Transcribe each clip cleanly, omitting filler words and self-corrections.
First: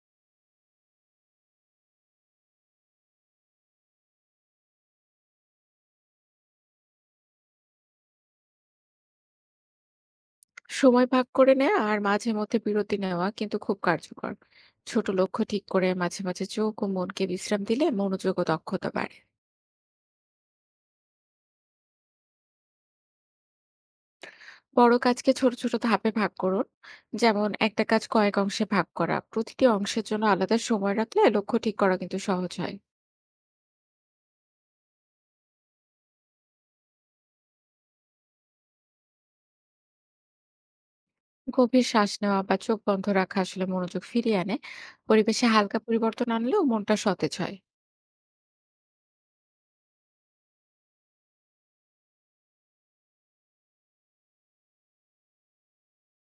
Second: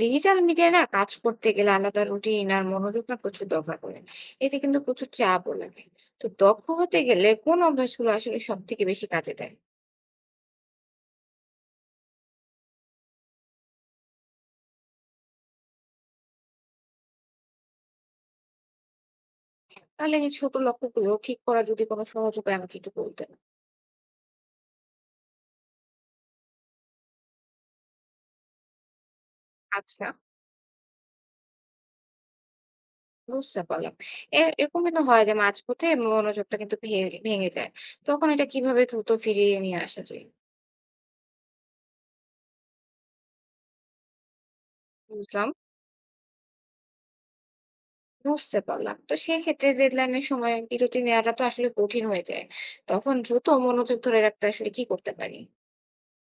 Digital media না কাজ করতে গেলে আলাদা রুটিন আর মনোযোগটা প্রচুর দরকার পড়ে। এতে কিন্তু প্রচুর চাপও লাগে। তো দক্ষ হতে গেলে কোন অভ্যাসগুলো আসলে সব থেকে বেশি কাজে দেয়? সময় ভাগ করে নেওয়া আর মাঝে মধ্যে বিরতি নেওয়া কিন্তু খুব কার্যকর। ছোট লক্ষ্য ঠিক করে মাঝে মাঝে চোখ ও মনকে বিশ্রাম দিলে মনোযোগ ও দক্ষতা বাড়ে। তাহলে এই ছোট লক্ষ্যগুলো ঠিক করার যদি কোনো সহজ উপায় আমাকে একটু বলতেন। বড় কাজকে ছোট ছোট ধাপে ভাগ করুন। যেমন একটা কাজ কয়েক অংশে ভাগ করা, প্রতিটি অংশের আচ্ছা, জন্য আলাদা সময় রাখলে লক্ষ্য ঠিক করা কিন্তু সহজ হয়। বুঝতে পারলাম। এরকম কিন্তু হয় যে মাঝপথে মনোযোগটা কিন্তু ভেঙে যায়। তখন এটা কিভাবে দ্রুত ফিরিয়ে নিয়ে আসা যায়? গভীর শ্বাস নেওয়া বা চোখ বন্ধ রাখা আসলে মনোযোগ ফিরিয়ে আনে। পরিবেশে বুঝলাম, হালকা পরিবর্তন আনলেও মনটা সতেজ হয়। বুঝতে পারলাম। তো সেক্ষেত্রে ডেডলাইনের সময় বিরতি নেওয়াটা তো আসলে কঠিন হয়ে যায়। তখন দ্রুত মনোযোগ ধরে রাখতে আসলে কি করতে পারি?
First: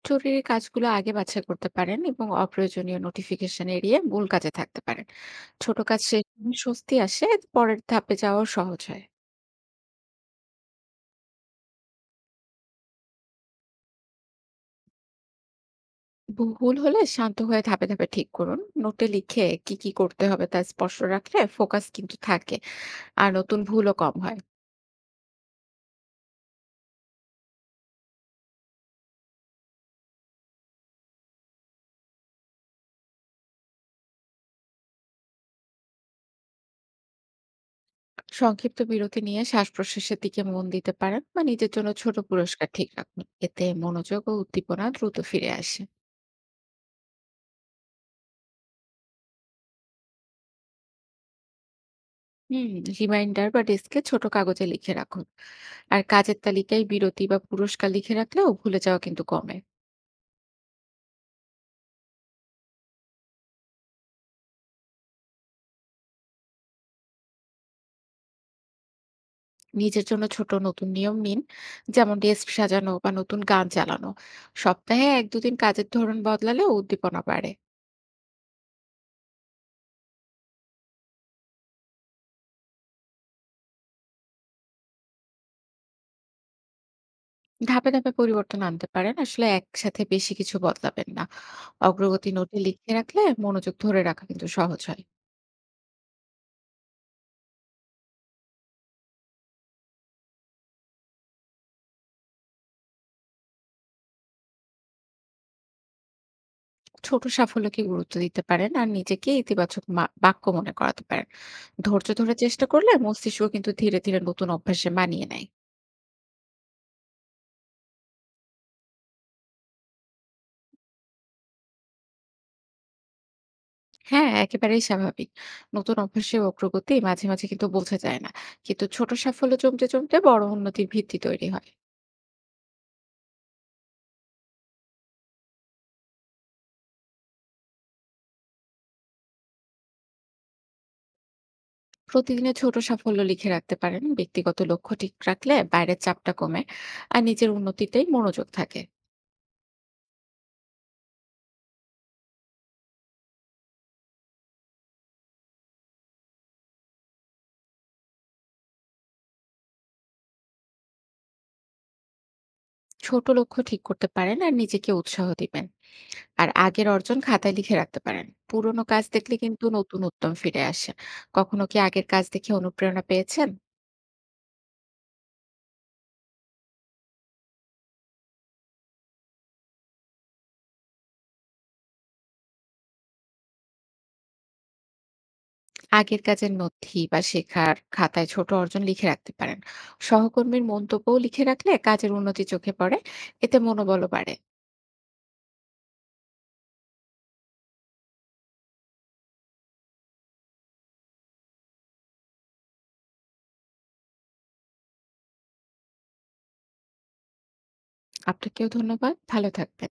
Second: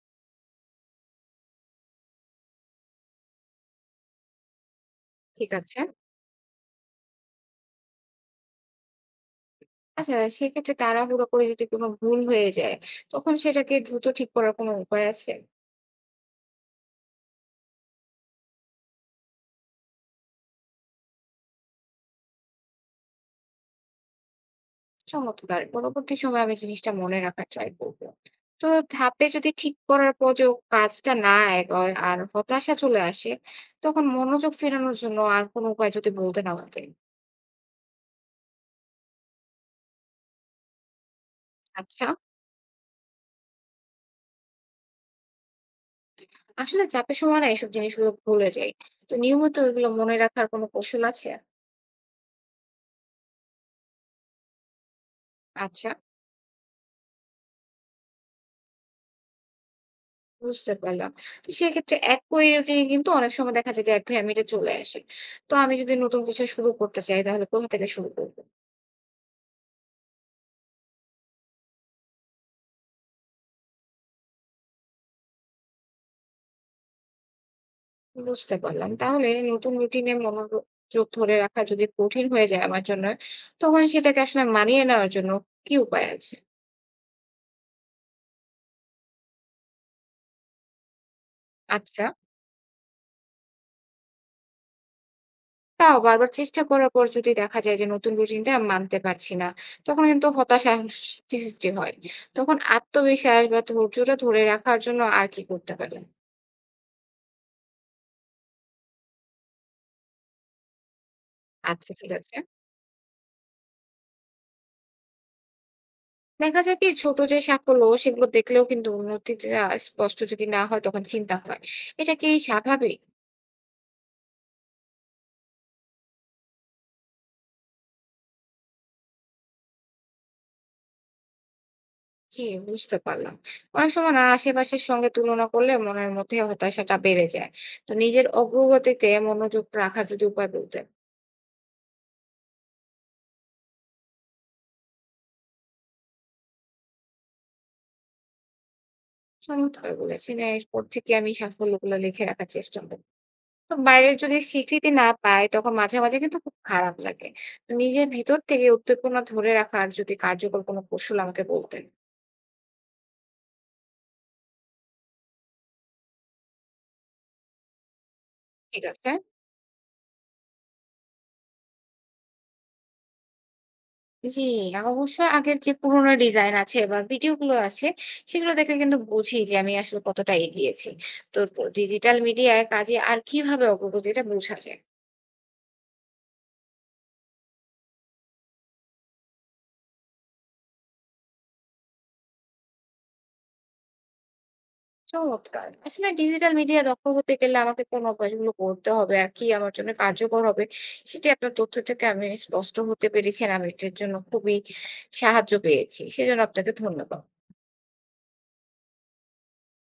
জরুরি কাজগুলো আগে বাছাই করতে পারেন এবং অপ্রয়োজনীয় নোটিফিকেশন এড়িয়ে মূল কাজে থাকতে পারেন। ঠিক ছোট আছে। কাজ শেষ হলে স্বস্তি আসে, পরের ধাপে যাওয়াও সহজ হয়। আচ্ছা, সেক্ষেত্রে তাড়াহুড়ো করে যদি কোনো ভুল হয়ে যায়, তখন সেটাকে দ্রুত ঠিক করার কোনো উপায় আছে? ভুল হলে শান্ত হয়ে ধাপে ধাপে ঠিক করুন, নোটে লিখে কি কি করতে হবে তা স্পষ্ট রাখলে ফোকাস কিন্তু থাকে, আর নতুন ভুলও কম হয়। চমৎকার! পরবর্তী সময়ে আমি জিনিসটা মনে রাখার ট্রাই করব। তো ধাপে যদি ঠিক করার পরেও কাজটা না এগোয় আর হতাশা চলে আসে, তখন মনোযোগ ফেরানোর জন্য আর কোনো উপায় যদি বলতেন আমাকে। সংক্ষিপ্ত বিরতি নিয়ে শ্বাস প্রশ্বাসের দিকে মন দিতে পারেন বা নিজের জন্য আচ্ছা, ছোট পুরস্কার ঠিক রাখুন, এতে মনোযোগ ও উদ্দীপনা দ্রুত ফিরে আসে। আসলে চাপের সময় না এসব জিনিসগুলো ভুলে যাই। তো নিয়মিত এগুলো মনে রাখার কোনো কৌশল আছে? হুম। রিমাইন্ডার বা ডেস্কে ছোট কাগজে লিখে রাখুন। আচ্ছা। আর কাজের তালিকায় বিরতি বা পুরস্কার লিখে রাখলেও ভুলে যাওয়া কিন্তু কমে। বুঝতে পারলাম। তো সেক্ষেত্রে একই রুটিনে কিন্তু অনেক সময় দেখা যায় যে একঘেয়েমিটা চলে আসে। তো আমি যদি নতুন কিছু শুরু করতে চাই তাহলে কোথা থেকে শুরু করব? নিজের জন্য ছোট নতুন নিয়ম নিন, যেমন ডেস্ক সাজানো বা নতুন গান চালানো। সপ্তাহে এক দুদিন কাজের ধরন বদলালে উদ্দীপনা বাড়ে। বুঝতে পারলাম। তাহলে নতুন রুটিনে মনোযোগ ধরে রাখা যদি কঠিন হয়ে যায় আমার জন্য, তখন সেটাকে আসলে মানিয়ে নেওয়ার জন্য কি উপায় আছে? ধাপে ধাপে পরিবর্তন আনতে পারেন, আসলে একসাথে বেশি কিছু বদলাবেন না। আচ্ছা, অগ্রগতি নোটে লিখে রাখলে মনোযোগ ধরে রাখা কিন্তু সহজ হয়। তাও বারবার চেষ্টা করার পর যদি দেখা যায় যে নতুন রুটিনটা মানতে পারছি না, তখন কিন্তু হতাশা স সৃষ্টি হয়। তখন আত্মবিশ্বাস বা ধৈর্যটা ধরে রাখার জন্য আর কি করতে পারি? ছোট সাফল্যকে গুরুত্ব দিতে পারেন আর নিজেকে ইতিবাচক বাক্য মনে করাতে পারেন। আচ্ছা, ধৈর্য ঠিক ধরে আছে। চেষ্টা করলে মস্তিষ্ক কিন্তু ধীরে ধীরে নতুন অভ্যাসে মানিয়ে নেয়। দেখা যায় কি ছোট যে সাফল্য সেগুলো দেখলেও কিন্তু উন্নতিটা স্পষ্ট যদি না হয় তখন চিন্তা হয়। এটা কি স্বাভাবিক? হ্যাঁ, একেবারেই স্বাভাবিক। নতুন অভ্যাসের অগ্রগতি মাঝে মাঝে কিন্তু বোঝা যায় না। কিন্তু ছোট সাফল্য জমতে জমতে বড় উন্নতির ভিত্তি তৈরি হয়। জি, বুঝতে পারলাম। অনেক সময় না আশেপাশের সঙ্গে তুলনা করলে মনের মধ্যে হতাশাটা বেড়ে যায়। তো নিজের অগ্রগতিতে মনোযোগ রাখার যদি উপায় বলতেন। প্রতিদিনের ছোট সাফল্য লিখে রাখতে পারেন। ব্যক্তিগত লক্ষ্য ঠিক রাখলে বাইরের চাপটা কমে আর নিজের উন্নতিতেই মনোযোগ থাকে। চমৎকার বলেছেন। এরপর থেকে আমি সাফল্যগুলো লিখে রাখার চেষ্টা করব। তো বাইরের যদি স্বীকৃতি না পাই তখন মাঝে, মাঝে কিন্তু খুব খারাপ লাগে। তো নিজের ভেতর থেকে উদ্দীপনা ধরে রাখার যদি কার্যকর কোনো কৌশল আমাকে বলতেন। ছোট লক্ষ্য ঠিক করতে পারেন আর নিজেকে উৎসাহ দিবেন। আর আগের অর্জন খাতায় লিখে রাখতে পারেন। পুরোনো ঠিক কাজ আছে। দেখলে কিন্তু নতুন উদ্যম ফিরে আসে। কখনো কি আগের কাজ দেখে অনুপ্রেরণা পেয়েছেন? জি, অবশ্য আগের যে পুরোনো ডিজাইন আছে বা ভিডিও গুলো আছে, সেগুলো দেখলে কিন্তু বুঝি যে আমি আসলে কতটা এগিয়েছি। তো ডিজিটাল মিডিয়ায় কাজে আর কিভাবে অগ্রগতিটা বোঝা যায়? আগের কাজের নথি বা শেখার খাতায় ছোট অর্জন লিখে রাখতে পারেন। সহকর্মীর মন্তব্যও লিখে রাখলে কাজের উন্নতি চোখে পড়ে, এতে মনোবলও বাড়ে। চমৎকার! আসলে ডিজিটাল মিডিয়া দক্ষ হতে গেলে আমাকে কোন অভ্যাসগুলো করতে হবে আর কি আমার জন্য কার্যকর হবে, সেটি আপনার তথ্য থেকে আমি স্পষ্ট হতে পেরেছি আর আমি এটার জন্য খুবই সাহায্য পেয়েছি। সেজন্য আপনাকে ধন্যবাদ। আপনাকেও ধন্যবাদ, ভালো থাকবেন।